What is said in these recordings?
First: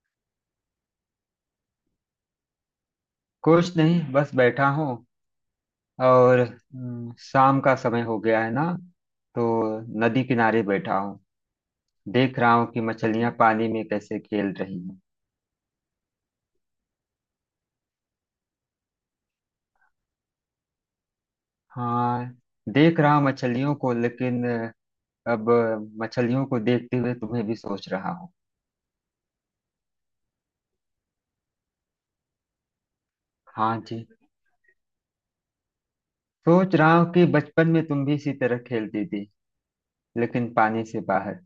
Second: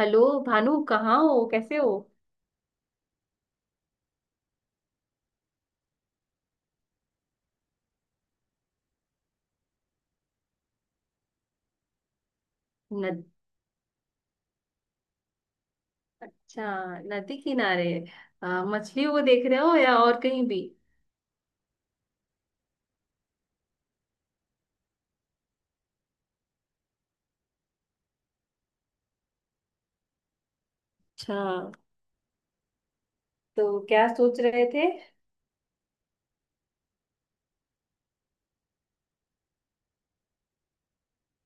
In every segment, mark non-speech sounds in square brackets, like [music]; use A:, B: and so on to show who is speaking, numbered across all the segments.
A: Hello. Bhanu, कहाँ हो? कैसे हो?
B: कुछ नहीं, बस बैठा हूँ। और शाम का समय हो गया है ना, तो नदी किनारे बैठा हूँ। देख रहा हूँ कि
A: नद
B: मछलियाँ पानी में कैसे खेल रही हैं।
A: अच्छा। नदी किनारे। मछलियों को देख रहे हो या और कहीं भी?
B: हाँ, देख रहा हूँ मछलियों को, लेकिन अब मछलियों को देखते हुए तुम्हें भी सोच रहा हूँ।
A: अच्छा,
B: हाँ
A: तो
B: जी,
A: क्या सोच रहे थे? [laughs]
B: सोच रहा हूँ कि बचपन में तुम भी इसी तरह खेलती थी, लेकिन पानी से बाहर,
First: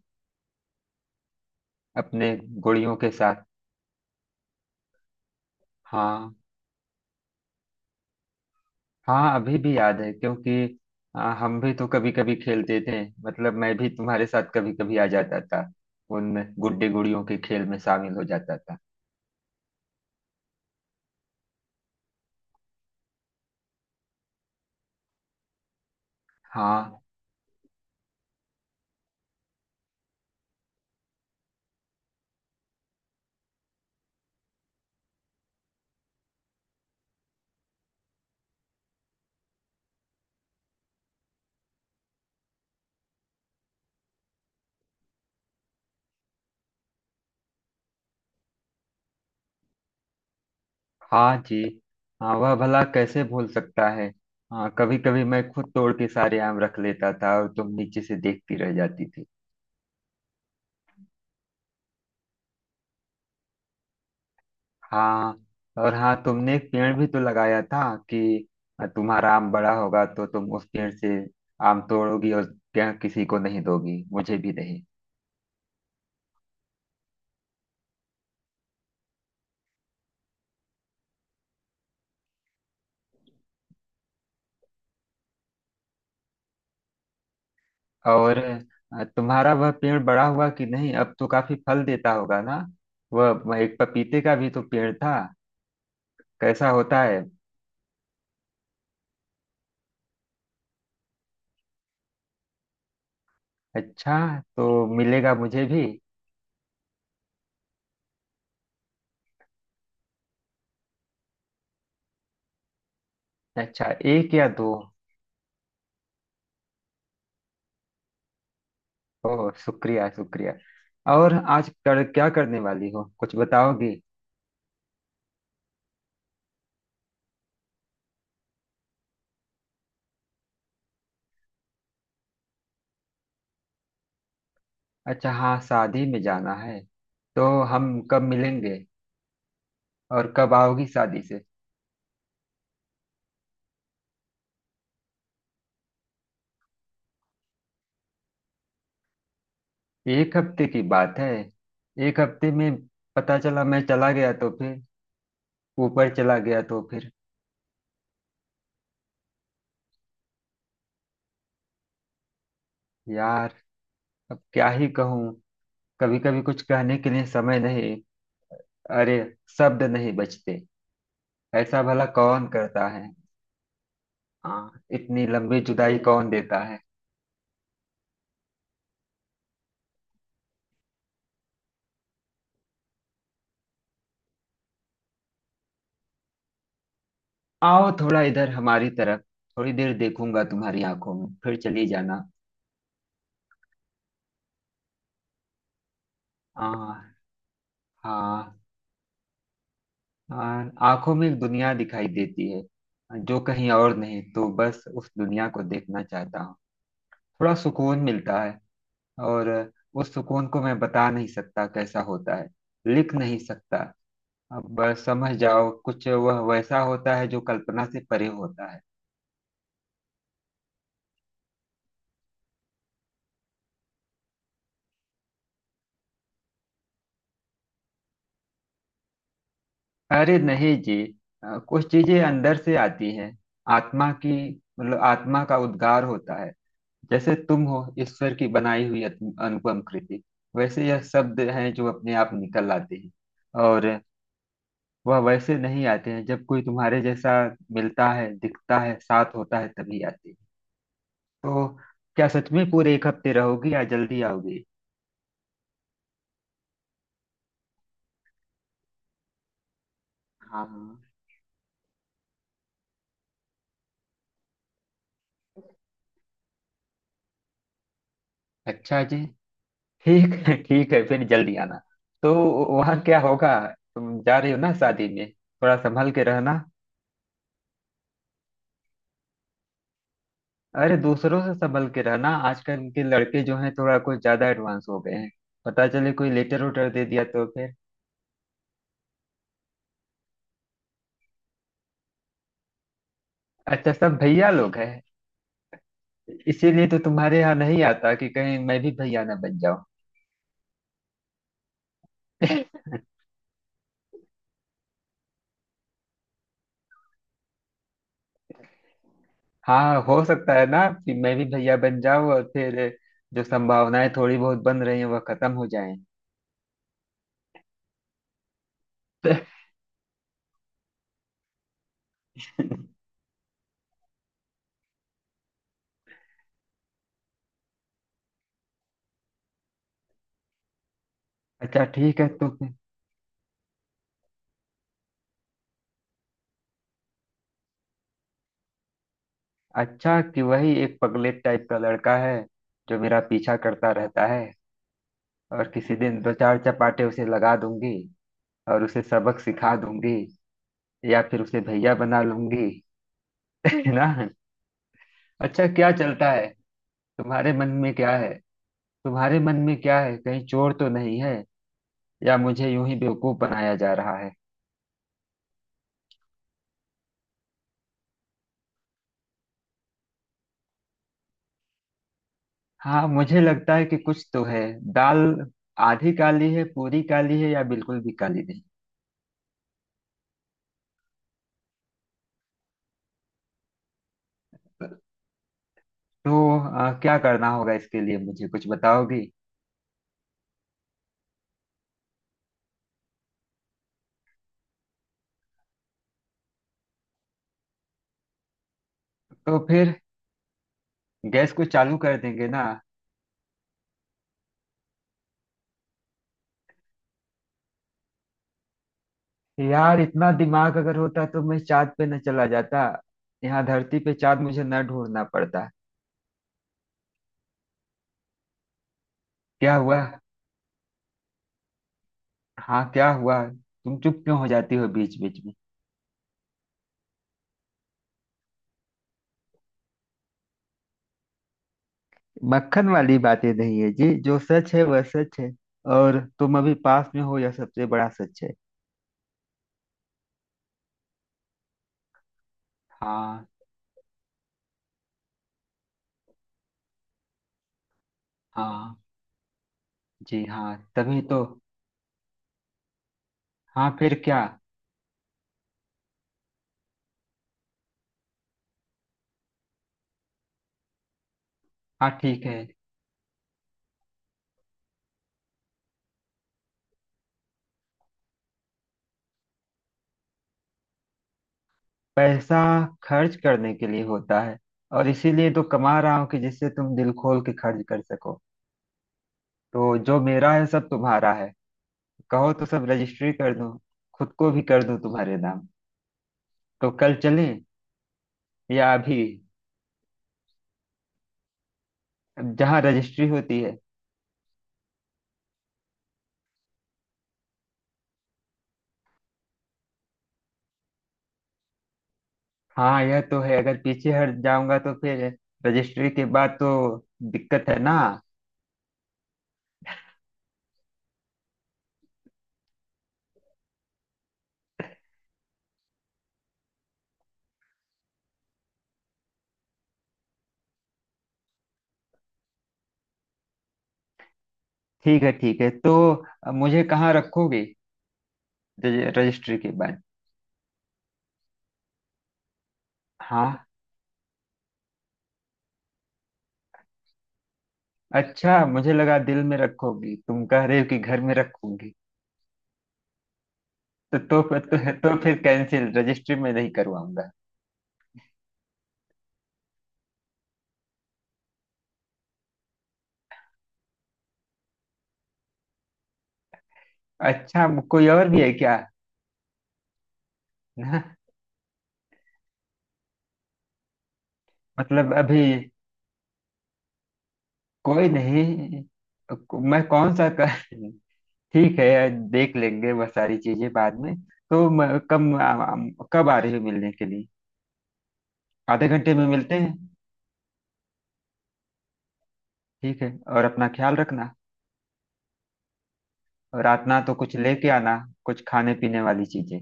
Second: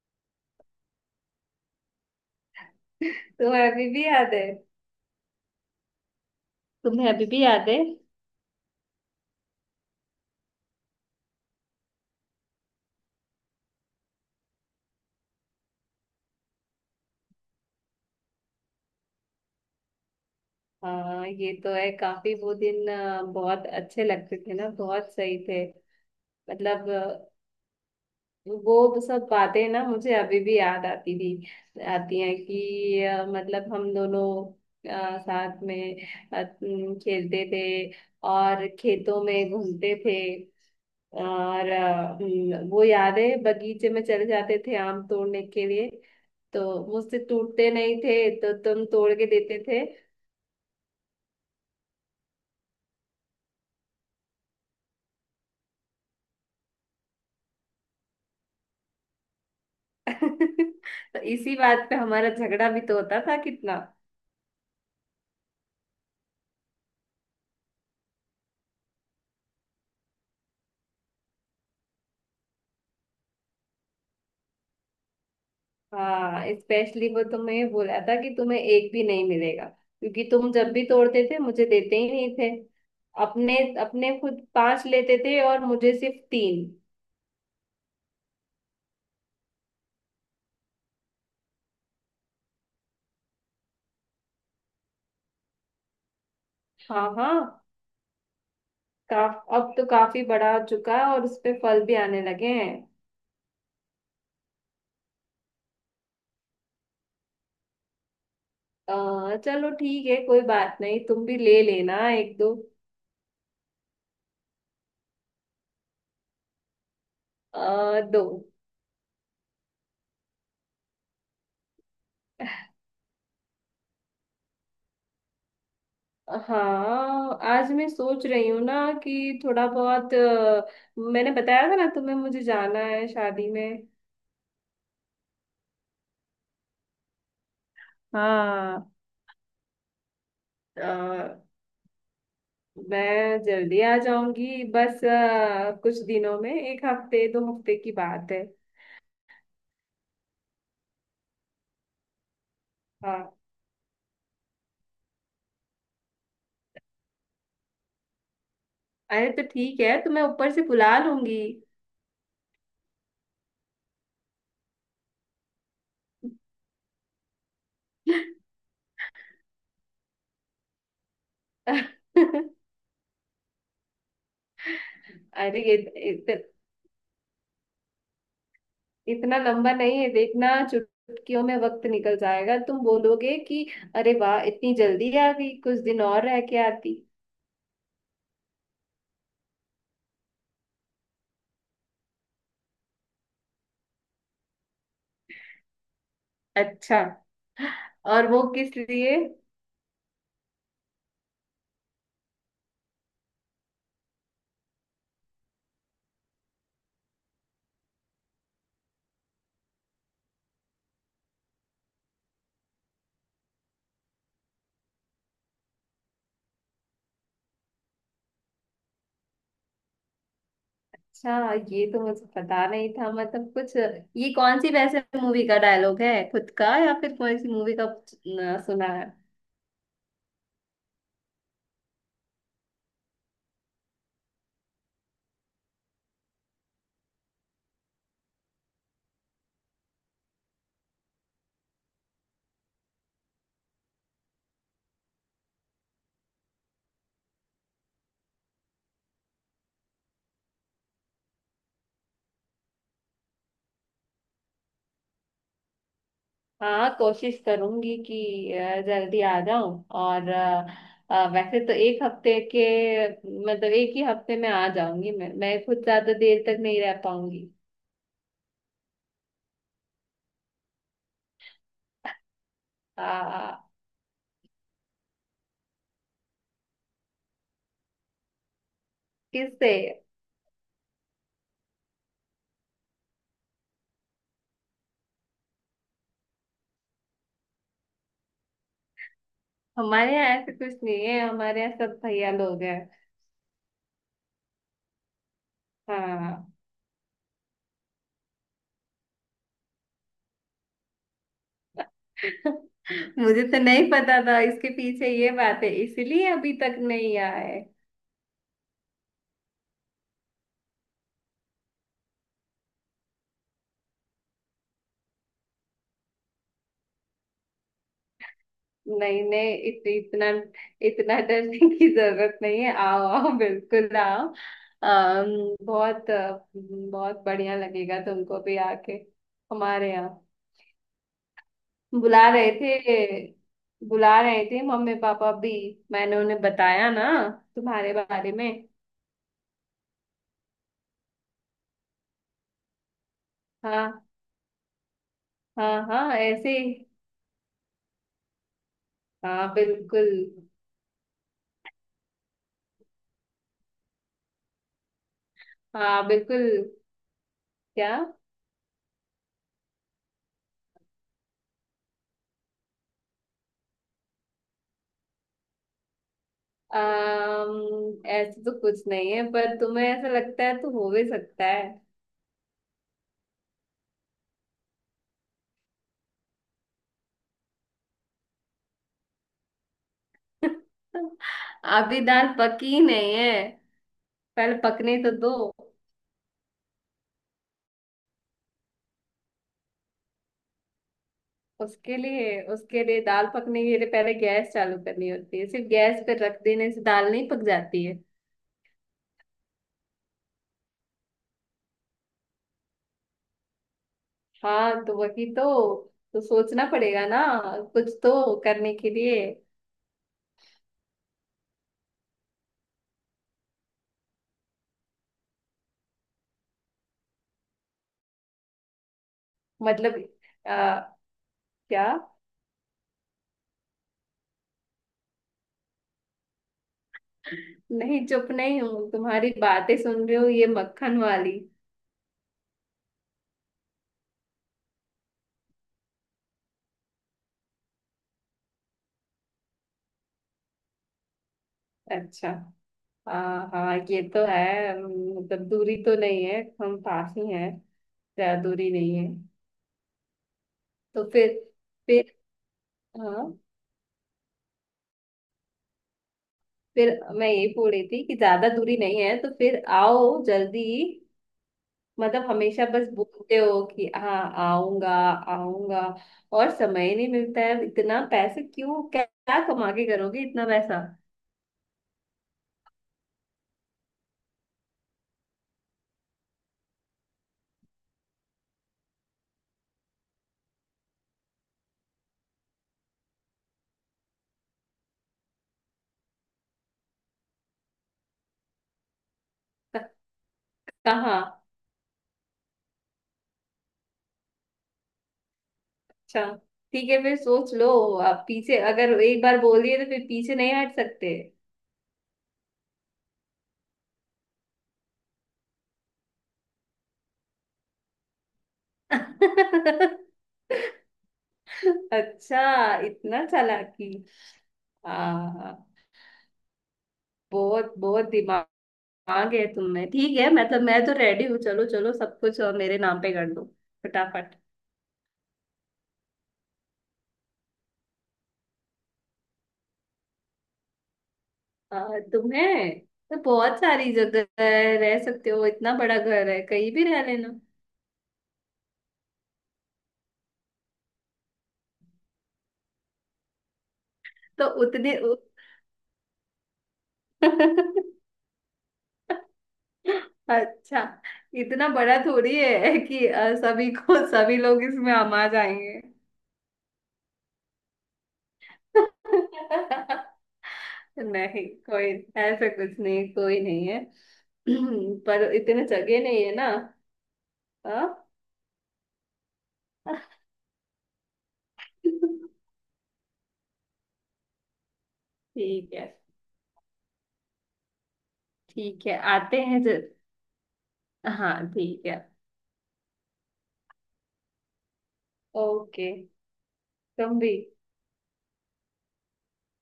B: अपने गुड़ियों के साथ।
A: तुम्हें अभी भी याद है?
B: हाँ।
A: तुम्हें अभी भी याद है?
B: हाँ, अभी भी याद है, क्योंकि हम भी तो कभी कभी खेलते थे। मतलब मैं भी तुम्हारे साथ कभी कभी आ जाता था, उन गुड्डे गुड़ियों के खेल में शामिल हो जाता था।
A: हाँ, ये तो है। काफी वो दिन बहुत अच्छे लगते थे ना, बहुत सही थे, मतलब।
B: हाँ।
A: वो तो सब बातें ना मुझे अभी भी याद आती थी, आती हैं, कि मतलब हम दोनों, साथ में, अ, न, खेलते थे, और खेतों में घूमते थे, और अ, न, वो यादें, बगीचे में चले जाते थे आम तोड़ने के लिए। तो मुझसे टूटते नहीं थे तो तुम तोड़ के देते थे।
B: हाँ जी। हाँ, वह भला कैसे भूल सकता है। हाँ, कभी कभी मैं खुद तोड़ के सारे आम रख लेता था और तुम नीचे से देखती रह जाती थी।
A: [laughs] तो इसी बात पे हमारा झगड़ा भी तो होता था कितना।
B: हाँ। और हाँ, तुमने एक पेड़ भी तो लगाया था कि तुम्हारा आम बड़ा होगा तो तुम उस पेड़ से आम तोड़ोगी, और क्या, किसी को नहीं दोगी, मुझे भी नहीं।
A: हाँ, स्पेशली वो तुम्हें बोला था कि तुम्हें एक भी नहीं मिलेगा, क्योंकि तुम जब भी तोड़ते थे मुझे देते ही नहीं थे। अपने अपने खुद पांच लेते थे और मुझे सिर्फ तीन।
B: और तुम्हारा वह पेड़ बड़ा हुआ कि नहीं? अब तो काफी फल देता होगा ना। वह एक पपीते का भी तो पेड़ था, कैसा होता
A: हाँ
B: है?
A: हाँ। काफ अब तो काफी बड़ा हो चुका है और उस पे फल भी आने लगे हैं।
B: अच्छा, तो मिलेगा मुझे भी।
A: चलो, ठीक है, कोई बात नहीं, तुम भी ले लेना एक दो।
B: अच्छा, एक या दो?
A: दो।
B: ओह, शुक्रिया शुक्रिया। और आज कर क्या करने वाली हो, कुछ बताओगी?
A: हाँ, आज मैं सोच रही हूँ ना कि थोड़ा बहुत, मैंने बताया था ना तुम्हें, मुझे जाना है शादी में।
B: अच्छा, हाँ, शादी में जाना है। तो हम कब मिलेंगे
A: हाँ।
B: और कब आओगी
A: अ,
B: शादी से?
A: मैं जल्दी आ जाऊंगी बस, कुछ दिनों में, एक हफ्ते दो हफ्ते की बात है।
B: एक हफ्ते की बात है? एक हफ्ते में
A: हाँ।
B: पता चला मैं चला गया तो फिर, ऊपर चला गया तो फिर।
A: अरे, तो ठीक है, तो मैं ऊपर से बुला लूंगी।
B: यार, अब क्या ही कहूँ। कभी कभी कुछ कहने के लिए समय नहीं। अरे, शब्द नहीं बचते।
A: [laughs]
B: ऐसा भला कौन
A: अरे,
B: करता है। हाँ, इतनी लंबी
A: इत,
B: जुदाई कौन
A: इत,
B: देता है।
A: इतना लंबा नहीं है, देखना चुटकियों में वक्त निकल जाएगा, तुम बोलोगे कि अरे वाह, इतनी जल्दी आ गई, कुछ दिन और रह के आती।
B: आओ थोड़ा इधर हमारी तरफ, थोड़ी देर देखूंगा तुम्हारी आंखों में, फिर चली जाना।
A: अच्छा।
B: हाँ।
A: और वो
B: हाँ।
A: किस लिए?
B: हाँ, आंखों में एक दुनिया दिखाई देती है, जो कहीं और नहीं, तो बस उस दुनिया को देखना चाहता हूँ। थोड़ा सुकून मिलता है। और उस सुकून को मैं बता नहीं सकता कैसा होता है, लिख नहीं सकता। अब समझ जाओ, कुछ वह वैसा होता है जो कल्पना से परे होता है।
A: अच्छा, ये तो मुझे पता नहीं था, मतलब कुछ। ये कौन सी वैसे मूवी का डायलॉग है, खुद का या फिर कौन सी मूवी का, न, सुना है?
B: अरे नहीं जी, कुछ चीजें अंदर से आती हैं, आत्मा की। मतलब आत्मा का उद्गार होता है। जैसे तुम हो ईश्वर की बनाई हुई अनुपम कृति, वैसे यह शब्द हैं जो अपने आप निकल आते हैं। और वह वैसे नहीं आते हैं, जब कोई तुम्हारे जैसा मिलता है, दिखता है, साथ होता है, तभी आते हैं। तो क्या सच में पूरे एक हफ्ते रहोगी या जल्दी आओगी?
A: हाँ, कोशिश करूंगी कि जल्दी आ जाऊं, और
B: हाँ।
A: वैसे तो एक हफ्ते के, मतलब एक ही हफ्ते में आ जाऊंगी, मैं खुद ज्यादा देर तक नहीं रह पाऊंगी।
B: अच्छा जी, ठीक है ठीक है, फिर जल्दी आना। तो वहाँ क्या होगा?
A: आ,
B: तुम जा रही हो ना शादी में, थोड़ा संभल के रहना।
A: किससे?
B: अरे, दूसरों से संभल के रहना, आजकल के लड़के जो हैं थोड़ा कुछ ज्यादा एडवांस हो गए हैं। पता चले कोई लेटर उटर दे दिया तो फिर।
A: हमारे यहाँ ऐसे कुछ नहीं है, हमारे यहाँ सब भैया लोग हैं।
B: अच्छा, सब भैया लोग हैं।
A: हाँ।
B: इसीलिए तो तुम्हारे यहाँ नहीं आता कि कहीं मैं भी भैया ना बन जाऊं। [laughs]
A: मुझे तो नहीं पता था इसके पीछे ये बात है, इसलिए अभी तक नहीं आए।
B: हाँ, हो सकता है ना कि मैं भी भैया बन जाऊं, और फिर जो संभावनाएं थोड़ी बहुत बन रही हैं वह खत्म हो जाएं।
A: नहीं नहीं,
B: [laughs]
A: इत, इतना इतना डरने [laughs] की जरूरत नहीं है, आओ आओ बिल्कुल आओ। बहुत बढ़िया लगेगा तुमको भी आके हमारे यहाँ।
B: अच्छा,
A: बुला
B: ठीक है तो।
A: रहे थे, बुला रहे थे मम्मी पापा भी। मैंने उन्हें बताया ना तुम्हारे बारे में।
B: अच्छा, कि वही एक पगलेट टाइप का लड़का है जो मेरा पीछा करता
A: हाँ।
B: रहता है, और
A: हाँ।
B: किसी
A: हाँ,
B: दिन दो
A: ऐसे
B: चार
A: ही।
B: चपाटे उसे लगा दूंगी, और उसे सबक
A: हाँ,
B: सिखा
A: बिल्कुल।
B: दूंगी, या फिर उसे भैया बना लूंगी, [laughs] है ना। अच्छा, क्या
A: हाँ,
B: चलता
A: बिल्कुल।
B: है तुम्हारे मन
A: क्या?
B: में, क्या है? तुम्हारे मन में क्या है, कहीं चोर तो नहीं है? या मुझे यूं ही बेवकूफ बनाया जा रहा है?
A: ऐसे तो कुछ नहीं है, पर तुम्हें ऐसा लगता है तो हो भी सकता है।
B: हाँ, मुझे लगता है कि कुछ तो है। दाल आधी काली है, पूरी काली है, या बिल्कुल भी काली नहीं?
A: अभी दाल पकी नहीं है, पहले पकने तो दो।
B: तो क्या करना होगा इसके लिए, मुझे कुछ बताओगी?
A: उसके लिए दाल पकने के लिए पहले गैस चालू करनी होती है, सिर्फ गैस पे रख देने से दाल नहीं पक जाती है।
B: तो फिर गैस को चालू कर देंगे ना।
A: हाँ, तो वही तो सोचना पड़ेगा ना, कुछ तो करने के लिए।
B: यार, इतना दिमाग अगर होता तो मैं चांद पे न चला जाता, यहाँ धरती पे चांद मुझे न ढूंढना पड़ता। क्या हुआ?
A: मतलब। आ, क्या?
B: हाँ, क्या हुआ, तुम चुप क्यों हो जाती हो बीच बीच में?
A: नहीं, चुप नहीं हूँ, तुम्हारी बातें सुन रही हूँ, ये मक्खन वाली।
B: मक्खन वाली बातें नहीं है जी, जो सच है वह सच है। और तुम अभी पास में हो, यह सबसे बड़ा सच है।
A: अच्छा।
B: हाँ।
A: हाँ हाँ, ये तो है। मतलब दूरी तो नहीं है, हम पास ही हैं। ज्यादा दूरी नहीं
B: हाँ
A: है।
B: जी, हाँ,
A: तो
B: तभी
A: फिर
B: तो।
A: फिर हाँ,
B: हाँ, फिर क्या।
A: फिर। मैं ये बोल रही थी कि ज्यादा दूरी नहीं है, तो फिर आओ जल्दी,
B: हाँ,
A: मतलब
B: ठीक है।
A: हमेशा बस बोलते हो कि हाँ, आऊंगा आऊंगा, और समय नहीं मिलता है, इतना पैसे क्यों, क्या क्या कमा के करोगे इतना पैसा?
B: पैसा खर्च करने के लिए होता है, और इसीलिए तो कमा रहा हूँ कि जिससे तुम दिल खोल के खर्च कर सको। तो जो मेरा है सब तुम्हारा है। कहो तो सब रजिस्ट्री कर दूं, खुद को भी कर दूं तुम्हारे नाम। तो कल चलें या अभी,
A: क- कहाँ?
B: जहाँ रजिस्ट्री होती है।
A: अच्छा, ठीक है, फिर सोच लो, आप पीछे अगर एक बार बोल दिए तो फिर पीछे नहीं हट सकते।
B: हाँ, यह तो है, अगर पीछे हट जाऊंगा तो फिर, रजिस्ट्री के बाद तो दिक्कत है ना।
A: [laughs] अच्छा, इतना चालाकी। हाँ, बहुत बहुत दिमाग आ गए तुमने। ठीक है, मतलब मैं तो रेडी हूँ, चलो चलो, सब कुछ मेरे नाम पे कर दो फटाफट।
B: ठीक है ठीक है, तो मुझे कहाँ रखोगे रजिस्ट्री के बाद?
A: तुम्हें, तो बहुत
B: हाँ।
A: सारी जगह है, रह सकते हो, इतना बड़ा घर है, कहीं भी रह लेना।
B: अच्छा, मुझे लगा दिल में रखोगी, तुम कह रहे हो कि घर में रखूंगी। तो तो
A: तो
B: फिर तो,
A: उतने
B: तो फिर कैंसिल रजिस्ट्री में नहीं करवाऊंगा।
A: [laughs] अच्छा, इतना बड़ा थोड़ी है कि सभी को, सभी लोग इसमें आमा जाएंगे।
B: अच्छा, कोई और भी है क्या?
A: [laughs]
B: ना।
A: नहीं, कोई ऐसा कुछ नहीं, कोई नहीं है। [clears throat]
B: मतलब
A: पर
B: अभी
A: इतने जगह नहीं है ना। हाँ।
B: कोई नहीं। मैं कौन सा कर, ठीक है,
A: [laughs]
B: देख लेंगे वह सारी चीजें बाद में। तो
A: ठीक है,
B: कब आ रही हो मिलने के लिए?
A: ठीक
B: आधे
A: है,
B: घंटे में
A: आते
B: मिलते
A: हैं
B: हैं।
A: जब। हाँ, ठीक है।
B: ठीक है। और अपना ख्याल रखना।
A: ओके।
B: और रात ना, तो
A: तुम भी।
B: कुछ लेके आना, कुछ खाने पीने वाली चीजें।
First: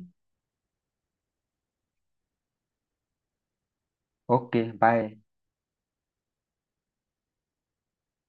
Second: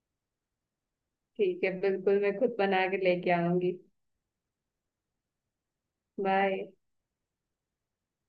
A: ठीक है, बिल्कुल, मैं खुद बना के लेके आऊंगी।
B: Okay, bye.
A: बाय।